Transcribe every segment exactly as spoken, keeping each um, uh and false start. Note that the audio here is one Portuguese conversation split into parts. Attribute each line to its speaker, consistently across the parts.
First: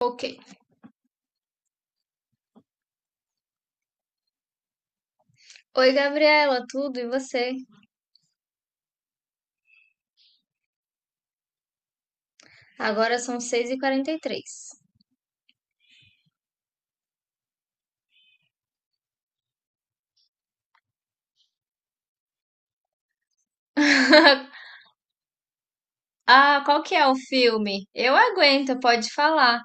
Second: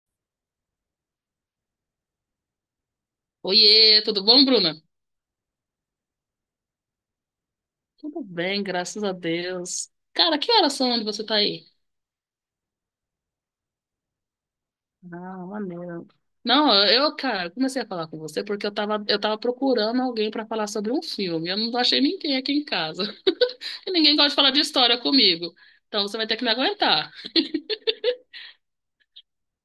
Speaker 1: Ok.
Speaker 2: Oiê, tudo bom, Bruna?
Speaker 1: Oi, Gabriela, tudo e você?
Speaker 2: Tudo bem, graças a Deus. Cara, que horas são onde você tá aí?
Speaker 1: Agora são seis e quarenta e três.
Speaker 2: Ah, maneiro. Não, eu, cara, comecei a falar com você porque eu tava, eu tava procurando alguém pra falar sobre um filme. Eu não achei ninguém aqui em casa. E ninguém gosta de falar de história comigo. Então você vai ter que me
Speaker 1: Ah, qual que é
Speaker 2: aguentar.
Speaker 1: o filme? Eu aguento, pode falar.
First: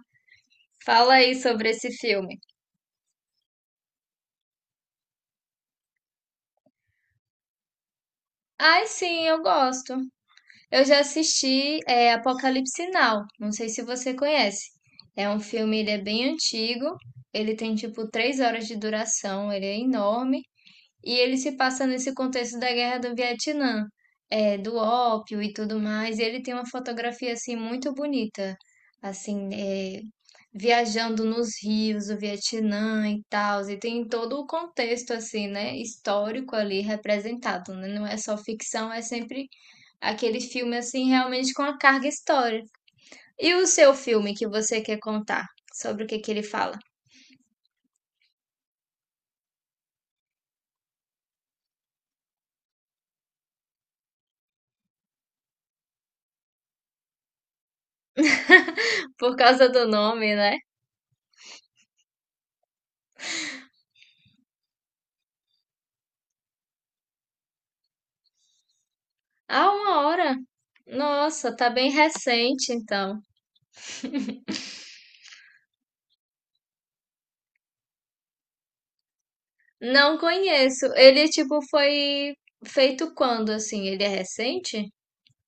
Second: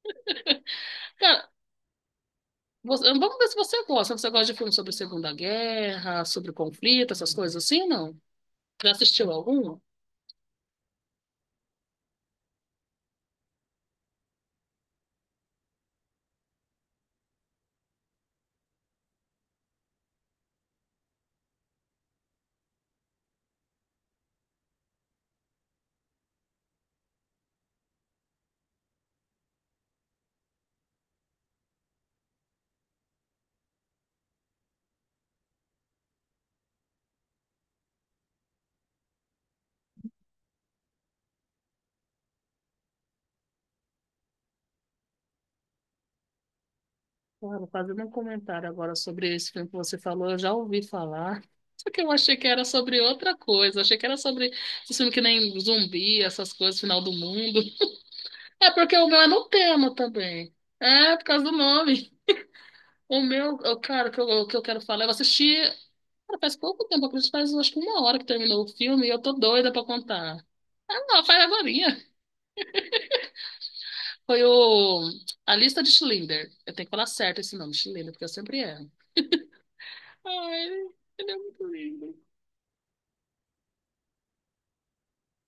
Speaker 1: Fala aí
Speaker 2: Cara,
Speaker 1: sobre esse filme.
Speaker 2: você- vamos ver se você gosta. Você gosta de filme sobre Segunda Guerra, sobre conflito, essas coisas assim, não?
Speaker 1: Ai,
Speaker 2: Já
Speaker 1: sim,
Speaker 2: assistiu
Speaker 1: eu
Speaker 2: algum?
Speaker 1: gosto. Eu já assisti é, Apocalipse Now, não sei se você conhece. É um filme, ele é bem antigo, ele tem tipo três horas de duração, ele é enorme. E ele se passa nesse contexto da Guerra do Vietnã, é do ópio e tudo mais. E ele tem uma fotografia assim muito bonita, assim, eh, viajando nos rios do Vietnã e tal. E tem todo o contexto assim, né, histórico ali representado, né? Não é só ficção, é sempre aquele filme assim realmente com a carga histórica. E o seu filme que você quer contar? Sobre o que que ele fala?
Speaker 2: Claro, fazendo um comentário agora sobre esse filme que você falou, eu já ouvi falar. Só que eu achei que era sobre outra coisa. Achei que era sobre esse filme que nem zumbi, essas coisas, final do mundo. É porque o meu é
Speaker 1: Por
Speaker 2: no
Speaker 1: causa do
Speaker 2: tema
Speaker 1: nome,
Speaker 2: também.
Speaker 1: né?
Speaker 2: É, por causa do nome. O meu, eu, cara, o que eu, o que eu quero falar, eu assisti. Cara, faz pouco tempo, eu acredito, faz acho que uma hora que terminou o filme e eu tô doida
Speaker 1: Ah,
Speaker 2: pra
Speaker 1: uma hora?
Speaker 2: contar. Ah, não, faz
Speaker 1: Nossa, tá bem
Speaker 2: agorinha.
Speaker 1: recente, então.
Speaker 2: Foi o A Lista de Schindler. Eu tenho que falar certo esse nome, Schindler, porque eu sempre erro.
Speaker 1: Não conheço.
Speaker 2: Ai,
Speaker 1: Ele,
Speaker 2: ele é
Speaker 1: tipo,
Speaker 2: muito lindo.
Speaker 1: foi feito quando, assim? Ele é recente?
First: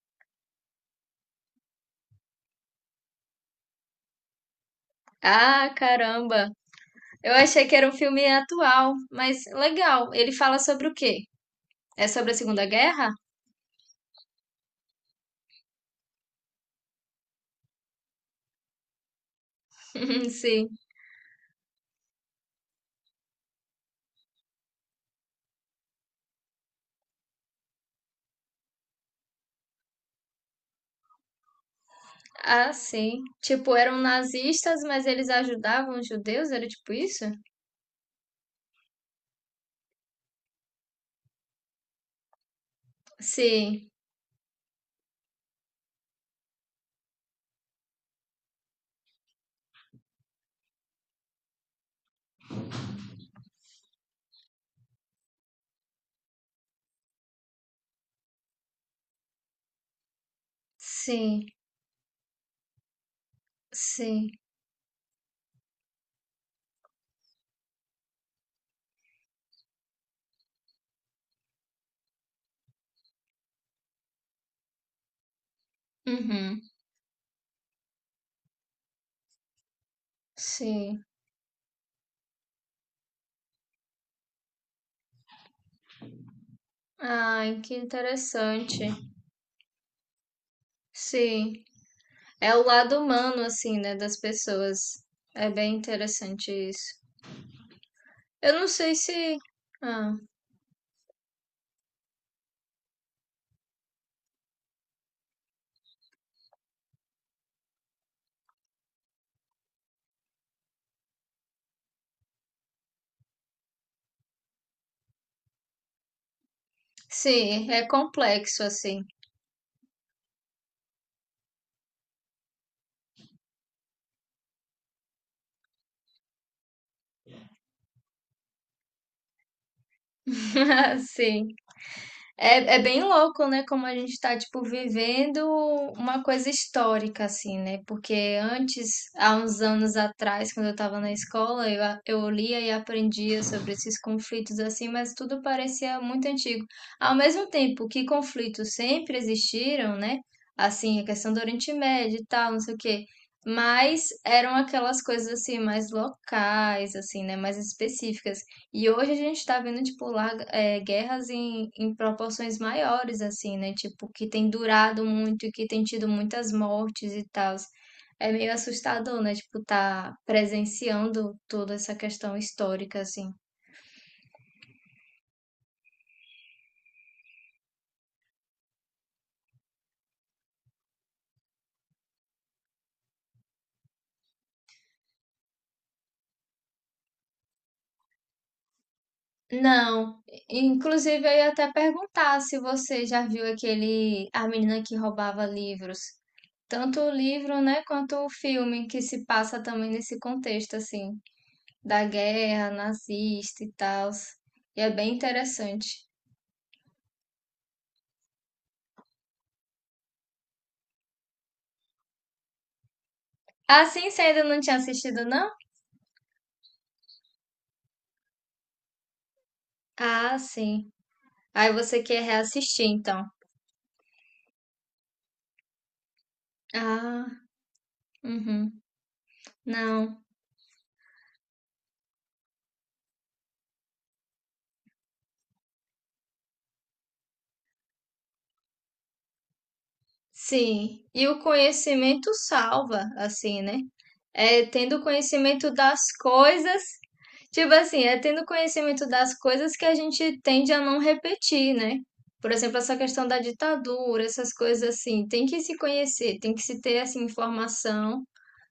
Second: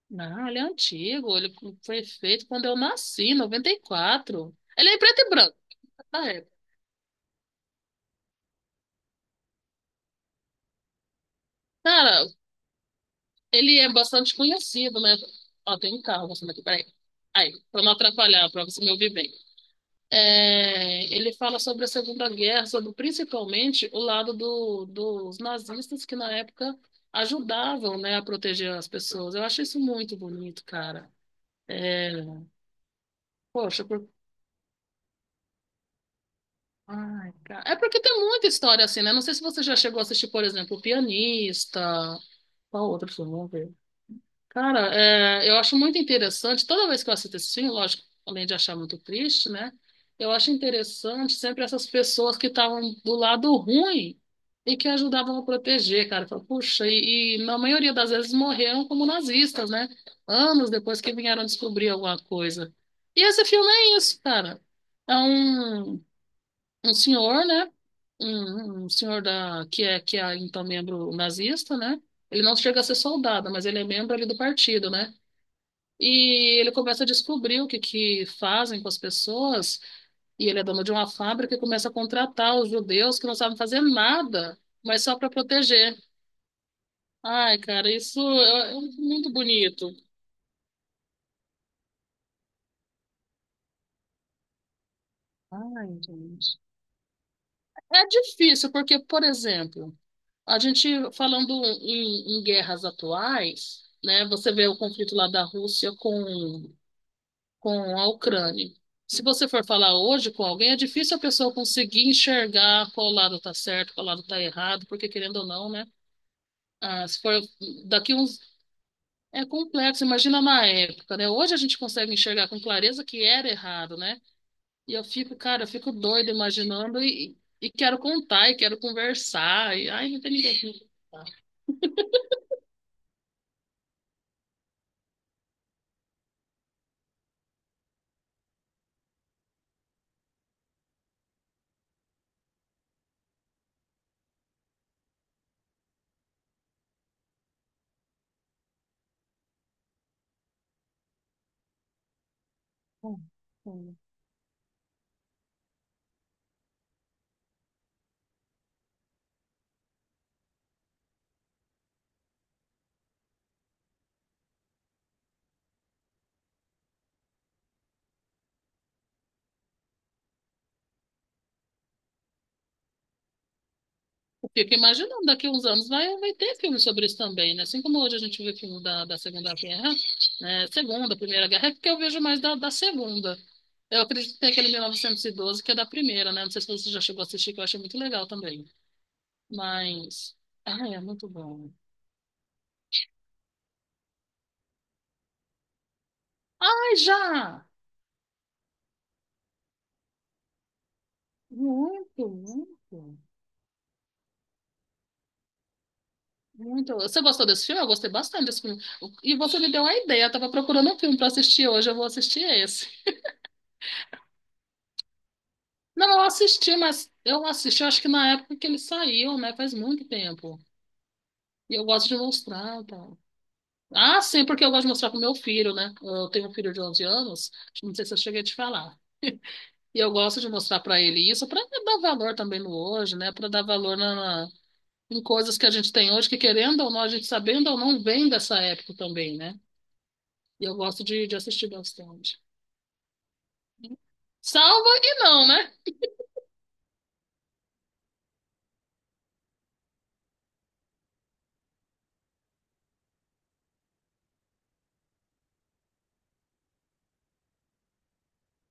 Speaker 2: Não, ele é antigo. Ele foi feito quando eu nasci, em noventa e quatro. Ele é em preto e branco,
Speaker 1: Ah,
Speaker 2: na
Speaker 1: caramba.
Speaker 2: época.
Speaker 1: Eu achei que era um filme atual, mas legal. Ele fala sobre o quê? É
Speaker 2: Cara,
Speaker 1: sobre a Segunda Guerra?
Speaker 2: ele é bastante conhecido, né? Ó, tem um carro passando aqui, peraí. Aí, pra não atrapalhar, pra você me ouvir bem.
Speaker 1: Sim.
Speaker 2: É, ele fala sobre a Segunda Guerra, sobre principalmente o lado do, dos nazistas que na época ajudavam, né, a proteger as pessoas. Eu acho isso muito bonito, cara. É,
Speaker 1: Ah, sim. Tipo,
Speaker 2: poxa.
Speaker 1: eram
Speaker 2: Por
Speaker 1: nazistas, mas eles ajudavam os judeus? Era tipo isso?
Speaker 2: Ai, cara. É porque tem muita história assim, né? Não sei se você já chegou a assistir, por exemplo, O Pianista. Qual outro filme? Vamos ver.
Speaker 1: Sim,
Speaker 2: Cara, é, eu acho muito interessante. Toda vez que eu assisto esse filme, lógico, além de achar muito triste, né? Eu acho interessante sempre essas pessoas que estavam do lado ruim e que ajudavam a proteger, cara. Eu falo, Puxa, e, e na maioria das vezes morreram como nazistas, né? Anos depois que vieram
Speaker 1: sim,
Speaker 2: descobrir alguma coisa. E esse filme é isso,
Speaker 1: sim.
Speaker 2: cara. É um um senhor, né? Um, um senhor da, que é, que é então membro nazista, né? Ele não chega a ser soldado, mas ele é membro ali do partido, né? E
Speaker 1: Uhum,
Speaker 2: ele começa a descobrir o que, que fazem com as pessoas, e ele é dono de
Speaker 1: sim.
Speaker 2: uma fábrica e começa a contratar os judeus que não sabem fazer nada, mas só para proteger. Ai,
Speaker 1: Ai, que
Speaker 2: cara, isso é, é
Speaker 1: interessante.
Speaker 2: muito bonito.
Speaker 1: Sim. É o lado humano, assim, né, das pessoas. É bem
Speaker 2: Ai,
Speaker 1: interessante
Speaker 2: gente.
Speaker 1: isso.
Speaker 2: É
Speaker 1: Eu não
Speaker 2: difícil,
Speaker 1: sei
Speaker 2: porque, por
Speaker 1: se.
Speaker 2: exemplo,
Speaker 1: Ah,
Speaker 2: a gente falando em, em guerras atuais, né? Você vê o conflito lá da Rússia com, com a Ucrânia. Se você for falar hoje com alguém, é difícil a pessoa conseguir enxergar qual lado está certo, qual lado está errado, porque querendo ou não, né? ah, se for
Speaker 1: sim, é
Speaker 2: daqui uns
Speaker 1: complexo, assim.
Speaker 2: É complexo, imagina na época, né? Hoje a gente consegue enxergar com clareza que era errado, né? E eu fico, cara, eu fico doida imaginando e, e quero contar, e quero conversar, e ai, não tem ninguém aqui pra
Speaker 1: Sim. É, é bem louco, né? Como a gente tá, tipo, vivendo uma coisa histórica, assim, né? Porque antes, há uns anos atrás, quando eu tava na escola, eu, a- eu lia e aprendia sobre esses conflitos, assim, mas tudo parecia muito antigo. Ao mesmo tempo que conflitos sempre existiram, né? Assim, a questão do Oriente Médio e tal, não sei o quê.
Speaker 2: contar.
Speaker 1: Mas eram aquelas coisas, assim, mais locais, assim, né? Mais específicas. E hoje a gente tá vendo, tipo, larga- é, guerras em, em proporções maiores, assim, né? Tipo, que tem durado muito e que tem tido muitas mortes e tal. É meio assustador, né? Tipo, tá presenciando toda essa questão histórica, assim.
Speaker 2: Fico imaginando, daqui a uns anos vai, vai ter filme sobre isso também, né? Assim como hoje a gente vê filme da, da Segunda Guerra, né? Segunda, Primeira Guerra, é porque eu vejo mais da, da Segunda. Eu acredito que tem aquele mil novecentos e doze que é da Primeira, né? Não sei se você já chegou a assistir, que eu achei muito legal também.
Speaker 1: Não,
Speaker 2: Mas, ai, é
Speaker 1: inclusive
Speaker 2: muito
Speaker 1: eu ia
Speaker 2: bom.
Speaker 1: até perguntar se você já viu aquele, a menina que roubava livros.
Speaker 2: Ai,
Speaker 1: Tanto o livro,
Speaker 2: já!
Speaker 1: né, quanto o filme que se passa também nesse contexto, assim. Da
Speaker 2: Muito,
Speaker 1: guerra
Speaker 2: muito,
Speaker 1: nazista e tal. E é bem interessante.
Speaker 2: muito. Você gostou desse filme? Eu gostei bastante desse filme. E você me deu uma ideia, eu tava procurando um filme para assistir hoje, eu vou assistir esse.
Speaker 1: Ah, sim, você ainda não tinha assistido, não?
Speaker 2: Não, eu assisti, mas eu assisti, acho que na época que ele saiu, né? Faz muito
Speaker 1: Ah,
Speaker 2: tempo.
Speaker 1: sim. Aí
Speaker 2: E eu
Speaker 1: você
Speaker 2: gosto de
Speaker 1: quer
Speaker 2: mostrar,
Speaker 1: reassistir,
Speaker 2: tá?
Speaker 1: então.
Speaker 2: Ah, sim, porque eu gosto de mostrar pro meu filho, né? Eu tenho um filho de onze
Speaker 1: Ah,
Speaker 2: anos, não sei se eu cheguei a te
Speaker 1: uhum.
Speaker 2: falar. E eu
Speaker 1: Não.
Speaker 2: gosto de mostrar para ele isso, para dar valor também no hoje, né? Para dar valor na, na- em coisas que a gente tem hoje, que querendo ou não, a gente sabendo ou não, vem dessa época também, né? E eu gosto
Speaker 1: Sim.
Speaker 2: de,
Speaker 1: E
Speaker 2: de
Speaker 1: o
Speaker 2: assistir
Speaker 1: conhecimento
Speaker 2: bastante.
Speaker 1: salva, assim, né? É
Speaker 2: Salva
Speaker 1: tendo
Speaker 2: e não,
Speaker 1: conhecimento
Speaker 2: né?
Speaker 1: das coisas. Tipo assim, é tendo conhecimento das coisas que a gente tende a não repetir, né? Por exemplo, essa questão da ditadura, essas coisas assim, tem que se conhecer, tem que se ter essa informação.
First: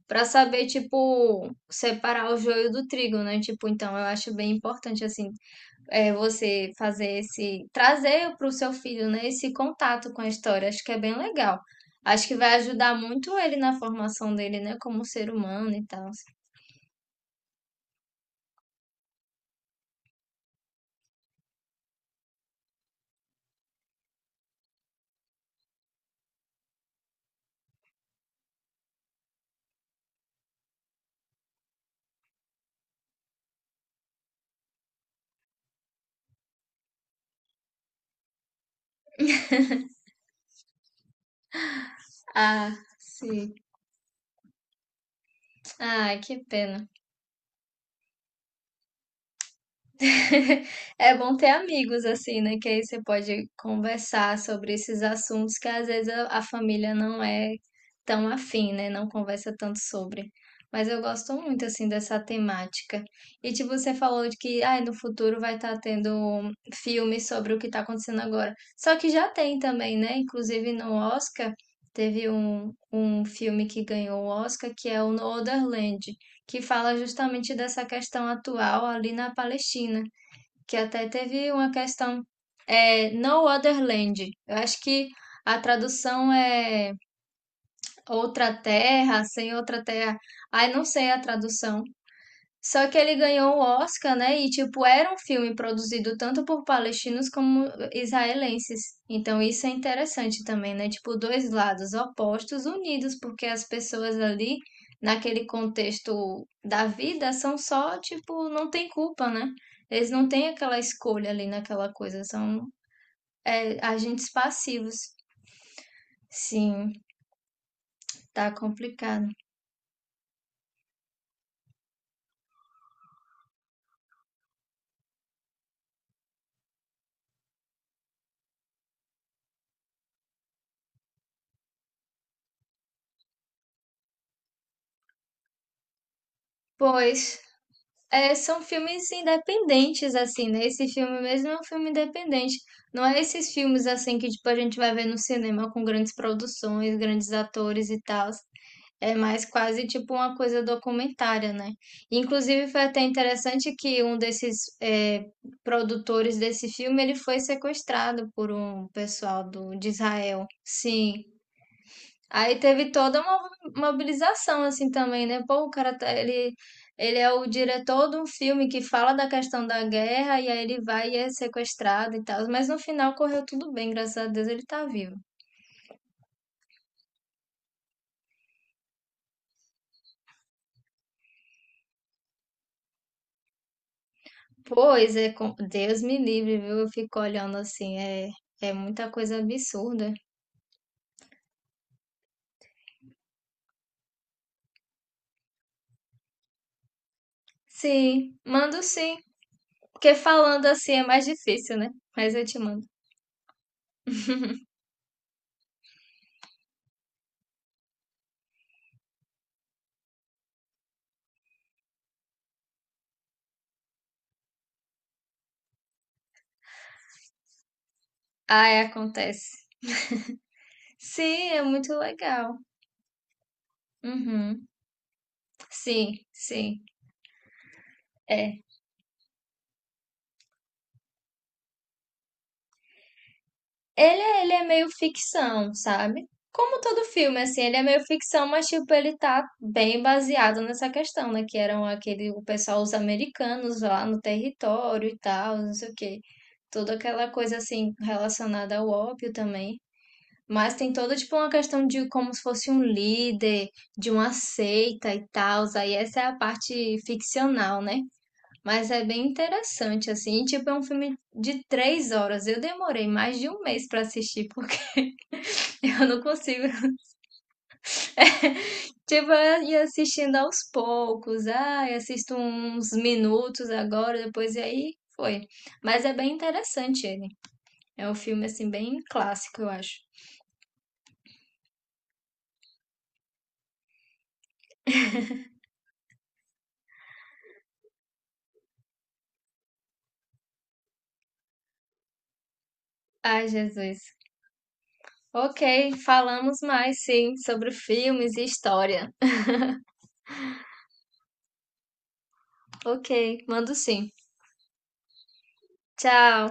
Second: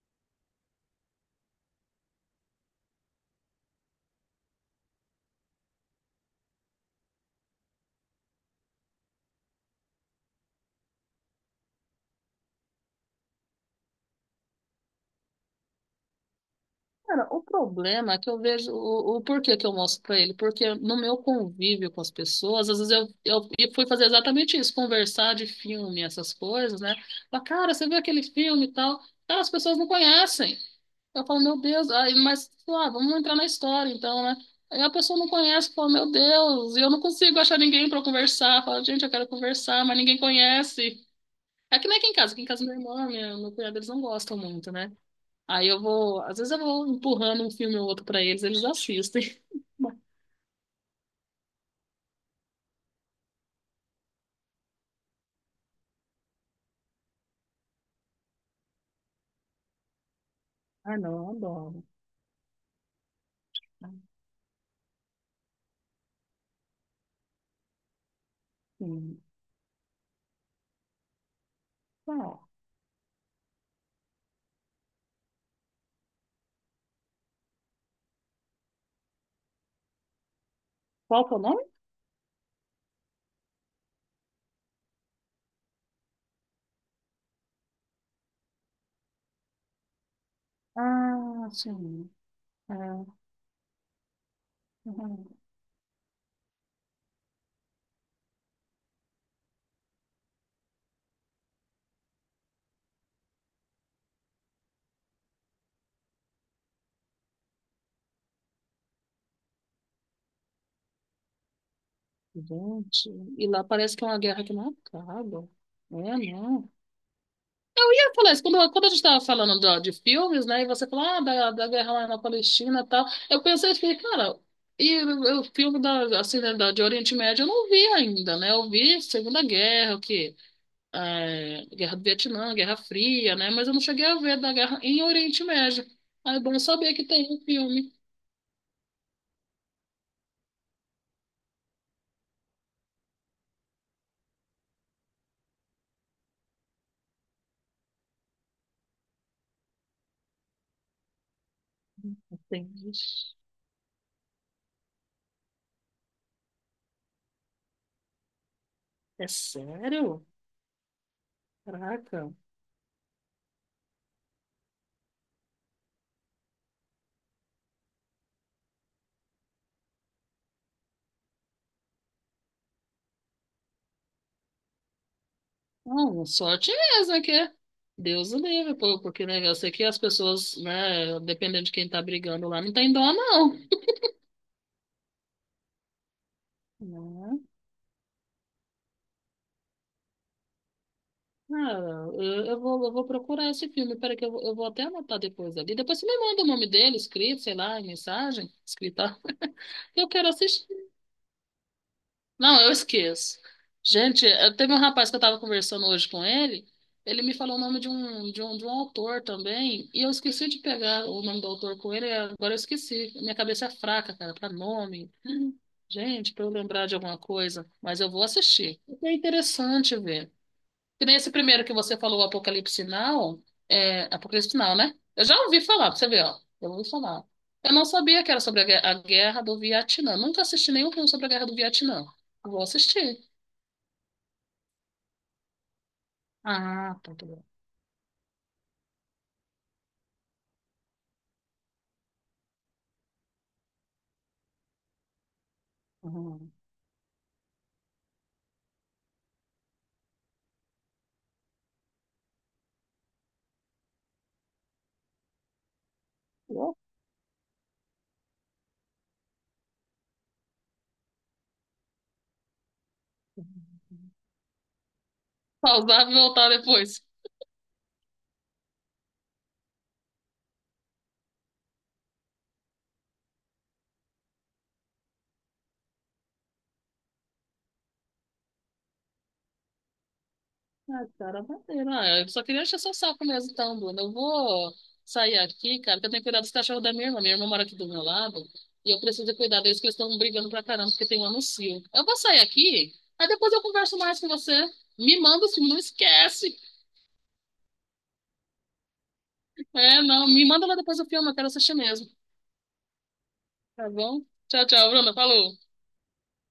Speaker 1: Pra saber, tipo, separar o joio do trigo, né? Tipo, então eu acho bem importante, assim, é, você fazer esse, trazer pro seu filho, né, esse contato com a história. Acho que é bem legal. Acho que vai ajudar muito ele na formação dele, né, como ser humano e tal.
Speaker 2: Cara, o problema é que eu vejo o, o porquê que eu mostro pra ele, porque no meu convívio com as pessoas, às vezes eu, eu, eu fui fazer exatamente isso, conversar de filme, essas coisas, né? Falar, cara, você viu aquele filme e tal? Cara, as pessoas não conhecem. Eu falo, meu Deus, aí, mas lá, vamos entrar na história então, né? Aí a pessoa não conhece, fala, meu Deus, e eu não consigo achar ninguém pra conversar. Fala, gente, eu quero conversar, mas ninguém conhece. É que nem aqui em casa, aqui em casa minha
Speaker 1: Ah,
Speaker 2: irmã, minha, meu
Speaker 1: sim.
Speaker 2: cunhado, eles não gostam muito, né? Aí eu
Speaker 1: Ai,
Speaker 2: vou,
Speaker 1: que
Speaker 2: às vezes eu vou
Speaker 1: pena.
Speaker 2: empurrando um filme ou outro pra eles, eles assistem.
Speaker 1: É bom ter amigos assim, né? Que aí você pode conversar sobre esses assuntos que às vezes a a família não é tão afim, né? Não conversa tanto sobre. Mas
Speaker 2: Ah,
Speaker 1: eu
Speaker 2: não, eu
Speaker 1: gosto muito
Speaker 2: adoro.
Speaker 1: assim dessa temática. E tipo, você
Speaker 2: Ah,
Speaker 1: falou de que ai, no futuro vai estar tendo um filme sobre o que está acontecendo agora. Só que
Speaker 2: sim.
Speaker 1: já tem também, né? Inclusive no Oscar teve
Speaker 2: Qual?
Speaker 1: um, um filme que ganhou o Oscar, que é o No Other Land, que fala justamente dessa questão atual ali na Palestina, que até
Speaker 2: Qual que é o
Speaker 1: teve
Speaker 2: nome?
Speaker 1: uma questão. É, No Other Land. Eu acho que a tradução é Outra Terra, Sem Outra Terra. Ai, não sei a
Speaker 2: Ah,
Speaker 1: tradução.
Speaker 2: sim.
Speaker 1: Só que
Speaker 2: Ah,
Speaker 1: ele ganhou o Oscar, né? E, tipo, era um
Speaker 2: ah.
Speaker 1: filme produzido tanto por palestinos como israelenses. Então, isso é interessante também, né? Tipo, dois lados opostos unidos, porque as pessoas ali, naquele contexto da vida, são só, tipo, não tem culpa, né? Eles não têm aquela escolha ali naquela coisa, são,
Speaker 2: Gente, e lá
Speaker 1: é,
Speaker 2: parece que é uma
Speaker 1: agentes
Speaker 2: guerra que não
Speaker 1: passivos.
Speaker 2: acaba. É, não.
Speaker 1: Sim,
Speaker 2: Eu falei isso,
Speaker 1: tá
Speaker 2: quando, quando a gente estava
Speaker 1: complicado.
Speaker 2: falando do- de filmes, né, e você falou, ah, da, da guerra lá na Palestina e tal, eu pensei, eu fiquei, cara, e o o filme da, assim, né, da, de Oriente Médio eu não vi ainda, né, eu vi Segunda Guerra, o quê? É, Guerra do Vietnã, Guerra Fria, né? Mas eu não cheguei a ver da guerra em Oriente Médio. Ah, é bom saber que tem um
Speaker 1: Pois.
Speaker 2: filme.
Speaker 1: É, são filmes independentes, assim, né? Esse filme mesmo é um filme independente. Não é esses filmes, assim, que, tipo, a gente vai ver no cinema com grandes produções, grandes atores e tal. É mais quase, tipo, uma coisa documentária, né? Inclusive, foi
Speaker 2: Entendi.
Speaker 1: até interessante que um desses é, produtores desse filme, ele foi sequestrado por um
Speaker 2: É
Speaker 1: pessoal do, de
Speaker 2: sério?
Speaker 1: Israel. Sim.
Speaker 2: Caraca.
Speaker 1: Aí teve toda uma mobilização assim também, né? Pô, o cara tá, ele ele é o diretor de um filme que fala da questão da guerra e aí ele vai e é sequestrado e tal, mas no final correu tudo bem, graças a Deus ele tá vivo.
Speaker 2: Não, sorte mesmo que é. Deus o livre, pô, porque né, eu sei que as pessoas, né, dependendo de quem tá brigando lá, não tem dó, não.
Speaker 1: Pois é, com- Deus me livre, viu? Eu fico
Speaker 2: Né?
Speaker 1: olhando assim, é é muita coisa absurda.
Speaker 2: Cara, eu, eu vou, eu vou procurar esse filme. Peraí, que eu, vou- eu vou até anotar depois ali. Depois você me manda o nome dele, escrito, sei lá, em
Speaker 1: Sim,
Speaker 2: mensagem,
Speaker 1: mando
Speaker 2: escrita.
Speaker 1: sim,
Speaker 2: Eu
Speaker 1: porque
Speaker 2: quero
Speaker 1: falando
Speaker 2: assistir.
Speaker 1: assim é mais difícil, né? Mas eu te
Speaker 2: Não, eu
Speaker 1: mando.
Speaker 2: esqueço. Gente, eu- teve um rapaz que eu estava conversando hoje com ele, ele me falou o nome de um, de um, de um autor também, e eu esqueci de pegar o nome do autor com ele, e agora eu esqueci. Minha cabeça é fraca, cara, para nome. Gente, para eu lembrar de alguma coisa, mas eu vou
Speaker 1: Ah,
Speaker 2: assistir.
Speaker 1: é,
Speaker 2: É
Speaker 1: acontece.
Speaker 2: interessante ver. Que nem esse
Speaker 1: Sim, é
Speaker 2: primeiro que
Speaker 1: muito
Speaker 2: você falou, o
Speaker 1: legal.
Speaker 2: Apocalipse Now, é, Apocalipse
Speaker 1: Uhum.
Speaker 2: Now, né? Eu já ouvi falar, pra você
Speaker 1: Sim,
Speaker 2: ver, ó. Eu
Speaker 1: sim.
Speaker 2: ouvi falar. Eu não sabia que era
Speaker 1: É,
Speaker 2: sobre a, gue- a guerra do Vietnã. Nunca assisti nenhum filme sobre a guerra do Vietnã. Vou assistir.
Speaker 1: ele, é- ele é meio ficção, sabe? Como
Speaker 2: Ah,
Speaker 1: todo
Speaker 2: tá tudo
Speaker 1: filme,
Speaker 2: bem.
Speaker 1: assim, ele é meio ficção, mas, tipo, ele tá bem baseado nessa questão, né? Que eram aquele, o pessoal, os americanos lá no território e tal, não sei o quê.
Speaker 2: Uhum.
Speaker 1: Toda aquela coisa, assim, relacionada ao ópio também. Mas tem toda, tipo, uma questão de como se fosse um líder, de uma seita e tal. Aí essa é a parte ficcional, né? Mas é bem interessante, assim. Tipo, é um filme de três horas. Eu demorei mais de um mês pra assistir.
Speaker 2: Pausar
Speaker 1: Eu
Speaker 2: e
Speaker 1: não
Speaker 2: voltar
Speaker 1: consigo.
Speaker 2: depois.
Speaker 1: Tipo, eu ia assistindo aos poucos. Ah, eu assisto uns minutos agora, depois e aí foi. Mas é bem interessante ele. É um filme, assim, bem clássico, eu acho.
Speaker 2: Ah, cara, maneiro. Ah, eu só queria encher seu saco mesmo, então, Bruna. Eu vou sair aqui, cara, que eu tenho que cuidar dos cachorros da minha irmã. Minha irmã mora aqui do meu lado e eu preciso de cuidar deles, que eles estão brigando pra caramba, porque tem um anuncio. Eu vou sair aqui, aí
Speaker 1: Ai,
Speaker 2: depois eu converso
Speaker 1: Jesus.
Speaker 2: mais com você. Me manda o
Speaker 1: Ok,
Speaker 2: filme, não esquece.
Speaker 1: falamos mais, sim, sobre filmes e história.
Speaker 2: É, não, me manda lá depois o filme, eu quero assistir mesmo.
Speaker 1: Ok, mando
Speaker 2: Tá
Speaker 1: sim.
Speaker 2: bom? Tchau, tchau, Bruna. Falou.
Speaker 1: Tchau.